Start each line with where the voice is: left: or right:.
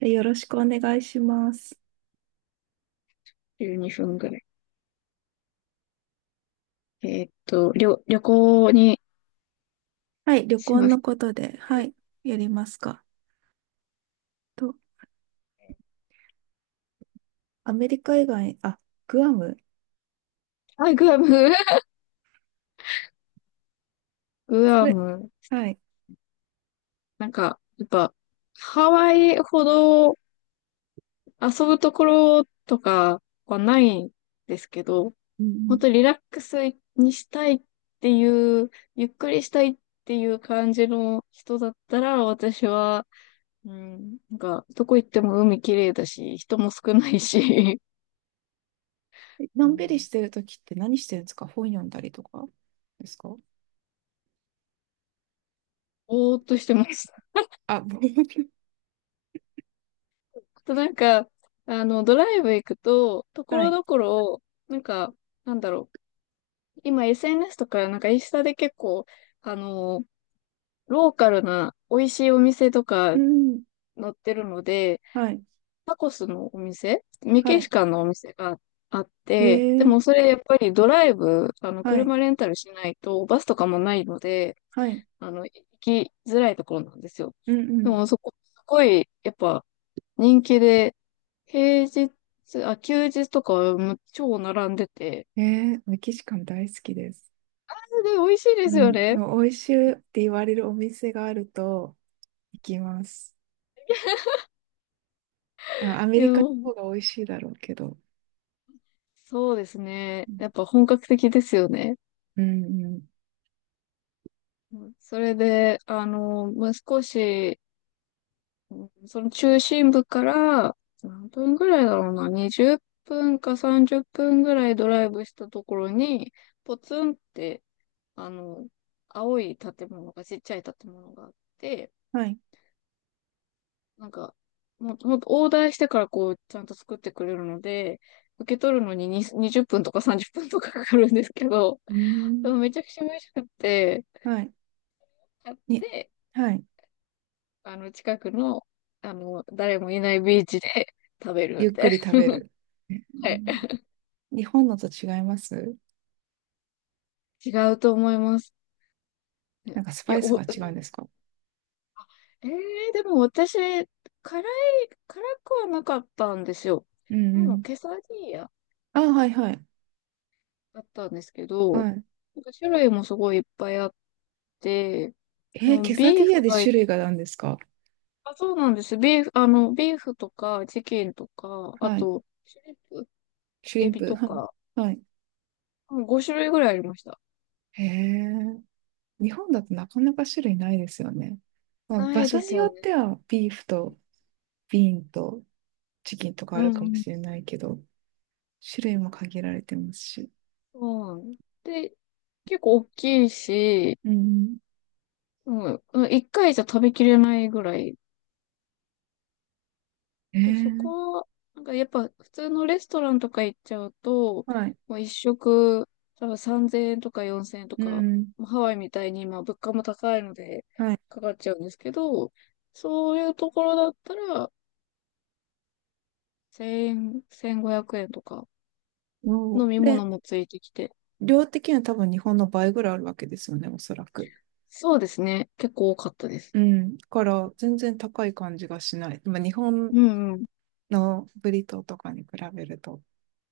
right: よろしくお願いします。
left: 12分ぐらい。旅行に
right: はい、旅
left: し
right: 行
left: ます。
right: のことで、はい、やりますか。と、アメリカ以外、あ、グアム、
left: あ、グアム。 グ
right: そ
left: ア
right: れ、
left: ム。
right: はい。
left: なんか、やっぱ、ハワイほど遊ぶところとかはないんですけど、
right: うんう
left: 本当
right: ん。
left: リラックスにしたいっていう、ゆっくりしたいっていう感じの人だったら、私は、うん、なんか、どこ行っても海綺麗だし、人も少ないし。う
right: のんびり
left: ん、
right: してるときって何してるんですか？本読んだりとかですか？
left: ぼーっとしてます。
right: あ、
left: となんか、あの、ドライブ行くと、とこ
right: は
left: ろ
right: い。
left: どころ、なんか、なんだろう。今 SNS とか、なんかインスタで結構、あの、ローカルな美味しいお店とか
right: うん。
left: 載ってるので、
right: はい。
left: タコスのお店、メ
right: は
left: キシ
right: い。
left: カンのお店があっ
right: へ
left: て、で
right: え。
left: もそれやっぱりドライブ、あの、
right: はい。
left: 車レンタルしないと、バスとかもないので、
right: はい。
left: あの、行きづらいところなんですよ。
right: うん
left: で
right: う
left: もそこ、すごい、やっぱ、人気で、平日、あ、休日とかも超並んでて、
right: ん。メキシカン大好きです。
left: で、美味しいで
right: う
left: すよ
right: ん。で
left: ね。
right: も美味しいって言われるお店があると行きます。あ、ア
left: い
right: メリカの
left: や、
right: 方が美味しいだろうけど。
left: そうですね。やっぱ本格的ですよね。
right: うんうん。
left: うん、それで、あの、もう少し、うん、その中心部から、何分ぐらいだろうな、20分か30分ぐらいドライブしたところに、ポツンって、あの、青い建物が、ちっちゃい建物があって、
right: はい。
left: なんか、もう、ほんオーダーしてからこう、ちゃんと作ってくれるので、受け取るのに20分とか30分とかかかるんですけど、
right: うー
left: でも
right: ん。
left: めちゃくちゃ美味しくて、
right: はい。
left: 買っ
right: に、
left: て、
right: はい。
left: あの、近くの、あの、誰もいないビーチで 食べる
right: ゆ
left: み
right: っ
left: た
right: く
left: い
right: り食べ
left: な。
right: る。う
left: はい。
right: ん。日本のと違います？
left: 違うと思います。ね。
right: なんかス
left: い
right: パ
left: や、
right: イス
left: お、う
right: が
left: ん、
right: 違うんですか？
left: えでも私、辛くはなかったんですよ。
right: う
left: あ
right: んう
left: の、
right: ん。
left: ケサディーヤ
right: あ、はいはい。
left: だったんですけど、
right: はい。
left: なんか種類もすごいいっぱいあって、でも、
right: ケサ
left: ビ
right: デ
left: ー
right: ィーヤ
left: フ
right: で
left: が一、
right: 種類が何ですか？
left: あ、そうなんです。ビーフ、とか、チキンとか、あ
right: はい。
left: と、シュリンプ、
right: シュリ
left: エ
right: ン
left: ビ
right: プ。
left: と
right: はい。
left: か、
right: はい。
left: 5種類ぐらいありました。
right: へえ。日本だとなかなか種類ないですよね。まあ、
left: な
right: 場
left: いで
right: 所
left: す
right: に
left: よ
right: よっ
left: ね。
right: てはビーフとビーンとチキンとか
left: う
right: ある
left: ん、
right: か
left: う
right: も
left: ん。
right: しれないけど、種類も限られてますし。
left: そうなんで結構大きいし、
right: うん
left: うん、1回じゃ食べきれないぐらい
right: うん。
left: と、そ
right: ええ。
left: こ、なんかやっぱ普通のレストランとか行っちゃうと、
right: はい。
left: もう一食、多分3000円とか4000円と
right: うん
left: か、
right: うん。
left: もうハワイみたいに今物価も高いので
right: はい。
left: かかっちゃうんですけど、そういうところだったら、1円、1500円とか、
right: も
left: 飲み
right: うで、
left: 物もついてきて。
right: 量的には多分日本の倍ぐらいあるわけですよね、おそらく。
left: そうですね。結構多かったです。
right: うん。だから全然高い感じがしない。まあ、日本
left: うんうん。
right: のブリトーとかに比べると。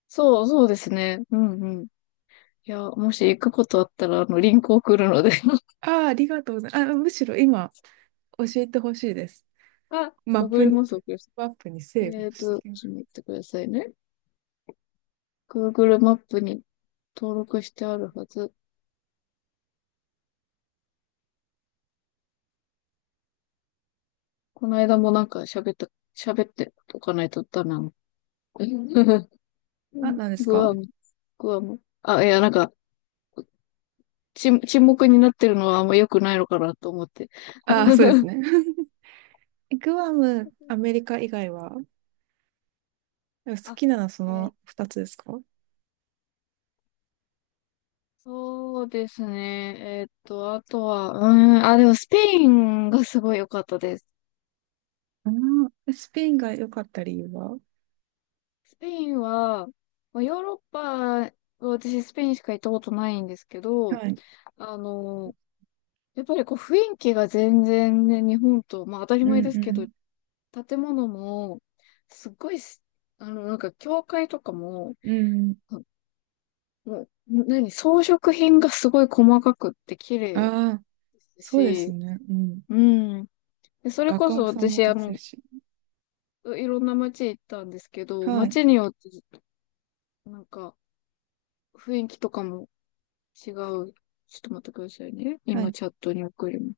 left: そうですね。うんうん。いや、もし行くことあったら、あの、リンク送るので。
right: ああ、ありがとうございます。あ、むしろ今教えてほしいです。
left: あ、
right: マッ
left: 送
right: プ
left: り
right: に、
left: ます、送ります。
right: マップにセーブしてきま
left: ちょ
right: す。
left: っと待ってくださいね。Google マップに登録してあるはず。この間もなんか喋っておかないとダメなの。
right: あ、何です
left: グ
right: か？
left: アム、グアム。あ、いや、なんか、沈黙になってるのはあんま良くないのかなと思って。
right: ああ、そうですね。グアム、アメリカ以外は好
left: あ、
right: きなのはそ
left: えー
right: の2つですか？
left: そうですね。あとは、うーん、あ、でもスペインがすごい良かったです。
right: うん、スペインが良かった理由は？
left: スペインは、まあ、ヨーロッパ、私スペインしか行ったことないんですけど、
right: はい。
left: あの、やっぱりこう雰囲気が全然ね、日本と、まあ当たり
right: う
left: 前
right: ん
left: です
right: う
left: けど、
right: ん。
left: 建物も、すっごいす、あの、なんか教会とかも、
right: うん。
left: あ、もう、何、装飾品がすごい細かくって綺麗で
right: ああ、
left: す
right: そうです
left: し、
right: ね。うん。
left: うん。で、それ
right: 画
left: こそ
right: 家さんも
left: 私、
right: た
left: あ
right: くさんい
left: の、
right: るし。
left: いろんな街行ったんですけど、
right: はい。
left: 街によって、なんか雰囲気とかも違う。ちょっと待ってくださいね。
right: は
left: 今
right: い。
left: チャットに送ります。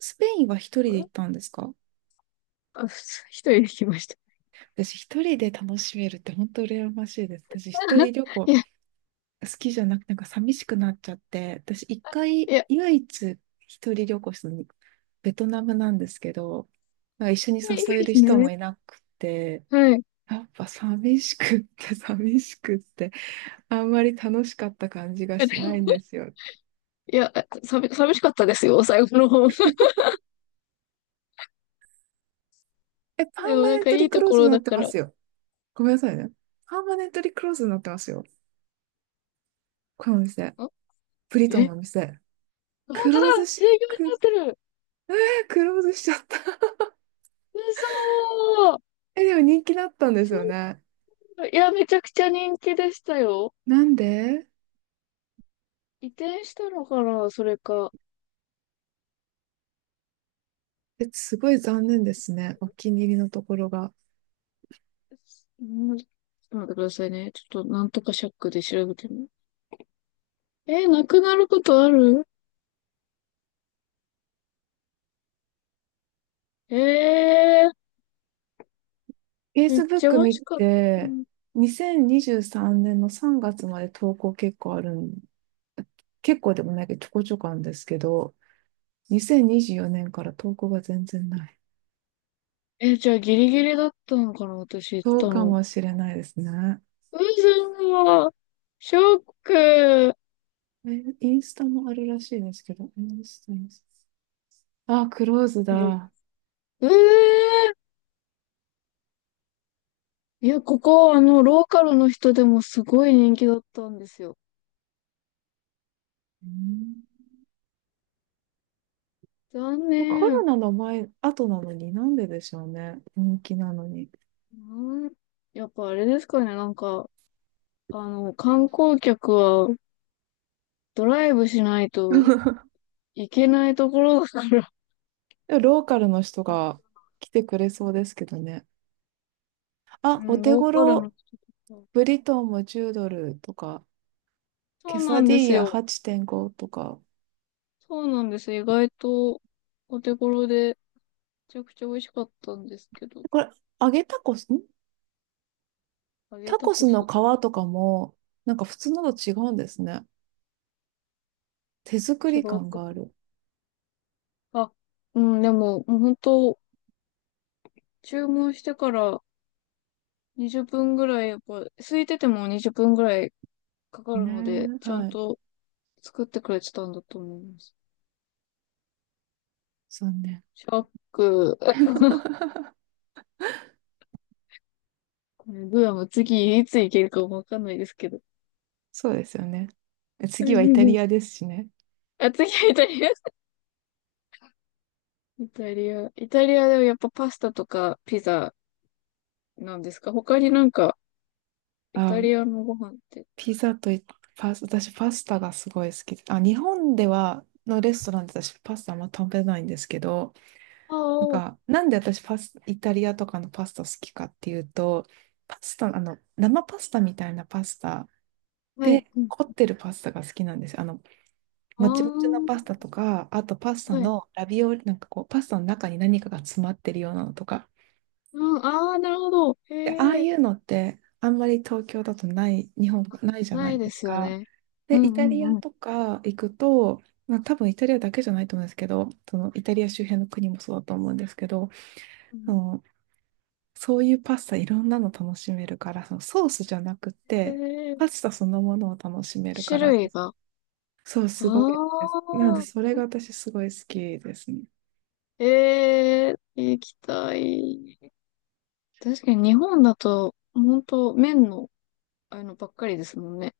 right: スペインは一人
left: あ
right: で
left: れ、
right: 行ったんですか？
left: あ、ふ一人で来ました。
right: 私一人で楽しめるって本当羨ましいです。私一人旅 行
left: い
right: 好
left: や、
right: きじゃなくてなんか寂しくなっちゃって、私一
left: い
right: 回
left: や、
right: 唯一一人旅行したのベトナムなんですけど、なんか一緒に
left: いい
right: 誘え
left: で
right: る
left: す
right: 人も
left: ね。
right: いなくて、
left: はい。
right: やっぱ寂しくって寂しくってあんまり楽しかった感じがしないんで すよね。
left: いや、寂しかったですよ、最後の方。
right: え、パー
left: でも
right: マ
left: なん
right: ネン
left: か
right: ト
left: いい
right: リク
left: と
right: ロー
left: こ
right: ズ
left: ろ
right: にな
left: だ
right: って
left: か
right: ま
left: ら。
right: すよ。ごめんなさいね。パーマネントリクローズになってますよ。このお店。
left: あ、
right: ブリトン
left: え、
right: のお店。
left: 本
right: ク
left: 当だ。
right: ローズ
left: 営業
right: し、く、
left: になってる。
right: クローズしちゃった。
left: 嘘ー。
right: え、でも人気だったんです
left: ちょ
right: よね。
left: いや、めちゃくちゃ人気でしたよ。
right: なんで？
left: 移転したのかな、それか。
right: え、すごい残念ですね。お気に入りのところが。
left: うん、ちょっと待ってくださいね。ちょっとなんとかシャックで調べてみる。なくなることある。えー、めっちゃ
right: Facebook
left: 美味
right: 見
left: しかった。
right: て、2023年の3月まで投稿結構あるん、結構でもないけどちょこちょこあるんですけど、2024年から投稿が全然ない。
left: じゃあギリギリだったのかな、私行っ
right: そ
left: た
right: うか
left: の。
right: もしれないですね。
left: う、さ、ショック。
right: えインスタもあるらしいですけど、インスタ。あ、クローズ
left: え
right: だ。
left: えー、いや、ここ、あの、ローカルの人でもすごい人気だったんですよ。
right: うん。
left: 残
right: で、コ
left: 念。
right: ロナの前、後なのになんででしょうね。人気なのに。
left: うん、やっぱあれですかね、なんか、あの、観光客はドライブしない といけないところだから、
right: でローカルの人が来てくれそうですけどね。
left: う
right: あ、お
left: ん、
right: 手
left: ローカルの
right: 頃、
left: 人とか。
right: ブリトーも10ドルとか、
left: そ
right: ケ
left: うな
right: サ
left: ん
right: デ
left: で
right: ィー
left: す
right: ヤ
left: よ。
right: 8.5とか。
left: そうなんです。意外と、お手頃で、めちゃくちゃ美味しかったんですけど、
right: これ、揚げタコス、
left: 揚げ
right: タ
left: タ
right: コ
left: コ
right: スの
left: ス。
right: 皮とかも、なんか普通のと違うんですね。手作
left: 違
right: り
left: っ
right: 感があ
left: た。
right: る。
left: あ、うん、でも、もう本当、注文してから20分ぐらい、やっぱ、空いてても20分ぐらいかか
right: ねえ
left: るので、
right: ー、
left: ちゃん
right: はい。
left: と作ってくれてたんだと思います。
right: 残念。
left: ショック。これグアム次いつ行けるかもわかんないですけど。
right: そうですよね。次はイタリア ですしね。
left: あ、次はイタリア。イタリア。イタリアではやっぱパスタとかピザなんですか？他になんか、イタリ
right: あ、
left: アのご飯って。
right: ピザといパス、私パスタがすごい好きで。あ、日本ではのレストランで私パスタあんま食べないんですけど、
left: あ
right: な
left: あ、
right: ん
left: は
right: か、なんで私イタリアとかのパスタ好きかっていうと、パスタ、生パスタみたいなパスタ
left: い。
right: で、
left: うん、
right: 凝ってるパスタが好きなんですよ。もちもちの
left: あ
right: パスタとか、あとパス
left: あ、
right: タ
left: はい。
right: のラビオリ、なんかこう、パスタの中に何かが詰まってるようなのとか。
left: うん、ああ、なるほど。
right: で、ああ
left: へえ。
right: いうのって、あんまり東京だとない、日本がないじゃ
left: な
right: な
left: い
right: い
left: で
right: です
left: すよ
right: か。
left: ね。う
right: で、
left: ん
right: イタリ
left: うん
right: ア
left: うん。
right: とか行くと、まあ、多分イタリアだけじゃないと思うんですけど、そのイタリア周辺の国もそうだと思うんですけど、そのそういうパスタいろんなの楽しめるから、そのソースじゃなく
left: え
right: て、
left: ー、
right: パスタそのものを楽しめるか
left: 種
right: ら、
left: 類が。
right: そう、すごい
left: あ
right: です。なので、そ
left: あ、
right: れが私すごい好きですね。
left: 液体。確かに日本だと、本当麺の、あの、ばっかりですもんね。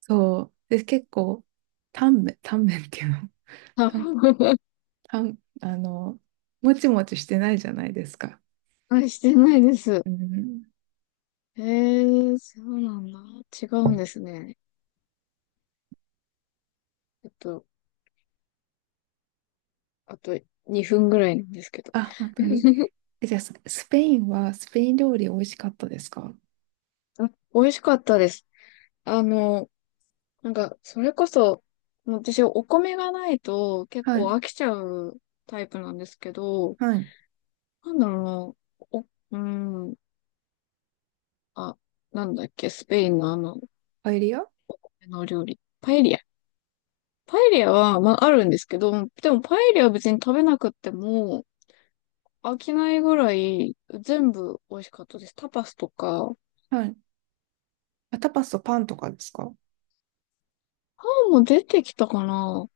right: そう。で、結構、タンメン、タンメンっていうの、
left: 多
right: タン、
left: 分。
right: タン、あの、もちもちしてないじゃないですか。
left: あ、してないです。
right: うん。
left: そうなんだ。違うんですね。ちょっと、あと2分ぐらいなんですけど。
right: あ、本当に。え、じゃあ、スペイン料理美味しかったですか？
left: あ、美味しかったです。あの、なんか、それこそ、もう私、お米がないと結
right: は
left: 構
right: い。
left: 飽きちゃうタイプなんですけど、
right: はい。
left: なんだろうな、お、うーん、あ、なんだっけ、スペインのあの、
right: パエリア。
left: あの料理。パエリア。パエリアは、まあ、あるんですけど、でもパエリアは別に食べなくっても、飽きないぐらい全部美味しかったです。タパスとか、
right: はい。あ、タパスとパンとかですか？
left: パンも出てきたかな、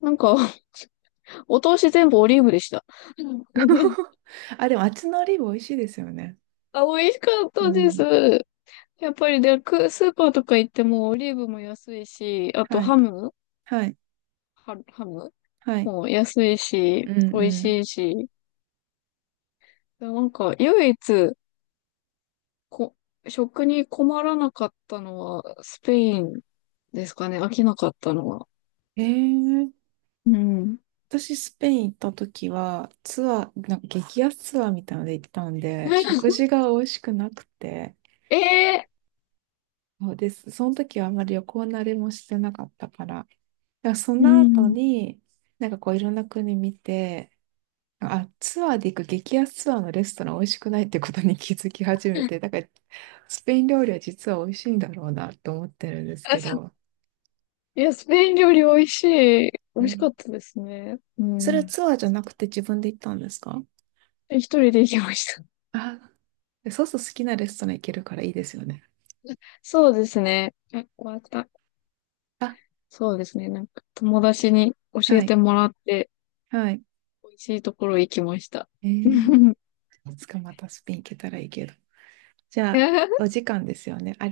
left: なんか。お通し全部オリーブでした。うん。
right: あ、でも、あっちのオリーブ美味しいですよね。
left: あ、美味しかっ
right: う
left: たです。
right: ん。
left: やっぱりで、スーパーとか行ってもオリーブも安いし、あと
right: は
left: ハ
right: い。
left: ム、
right: はい。
left: ハム
right: はい。
left: も安いし、
right: う
left: 美味
right: んう
left: しいし、なんか唯一こ、食に困らなかったのはスペインですかね、飽きなかったのは。
right: ん。へえ。
left: うん。
right: 私、スペイン行った時は、ツアー、なんか激安ツアーみたいなので行ったんで、食事 が美味しくなくて、
left: ええ、
right: そうです。その時はあんまり旅行慣れもしてなかったから、だからそ
left: う
right: の後
left: ん。
right: に、なんかこういろんな国見て、あ、ツアーで行く激安ツアーのレストラン美味しくないってことに 気づき始めて、だからスペイン料理は実は美味しいんだろうなと思ってるんです
left: あ、
right: け
left: そう、
right: ど、
left: いや、スペイン料理美味しい。美
right: う
left: 味しか
right: ん。
left: ったですね。う
right: それは
left: ん。
right: ツアーじゃなくて自分で行ったんですか？
left: 一人で行きました。
right: あ、そうすると好きなレストラン行けるからいいですよね。
left: そうですね。あ、終わった。
right: あ。
left: そうですね。なんか友達に教え
right: はい。
left: てもらって、
right: はい。
left: 美味しいところ行きました。
right: えー、いつかまたスペイン行けたらいいけど。じゃあ、お時間ですよね。あり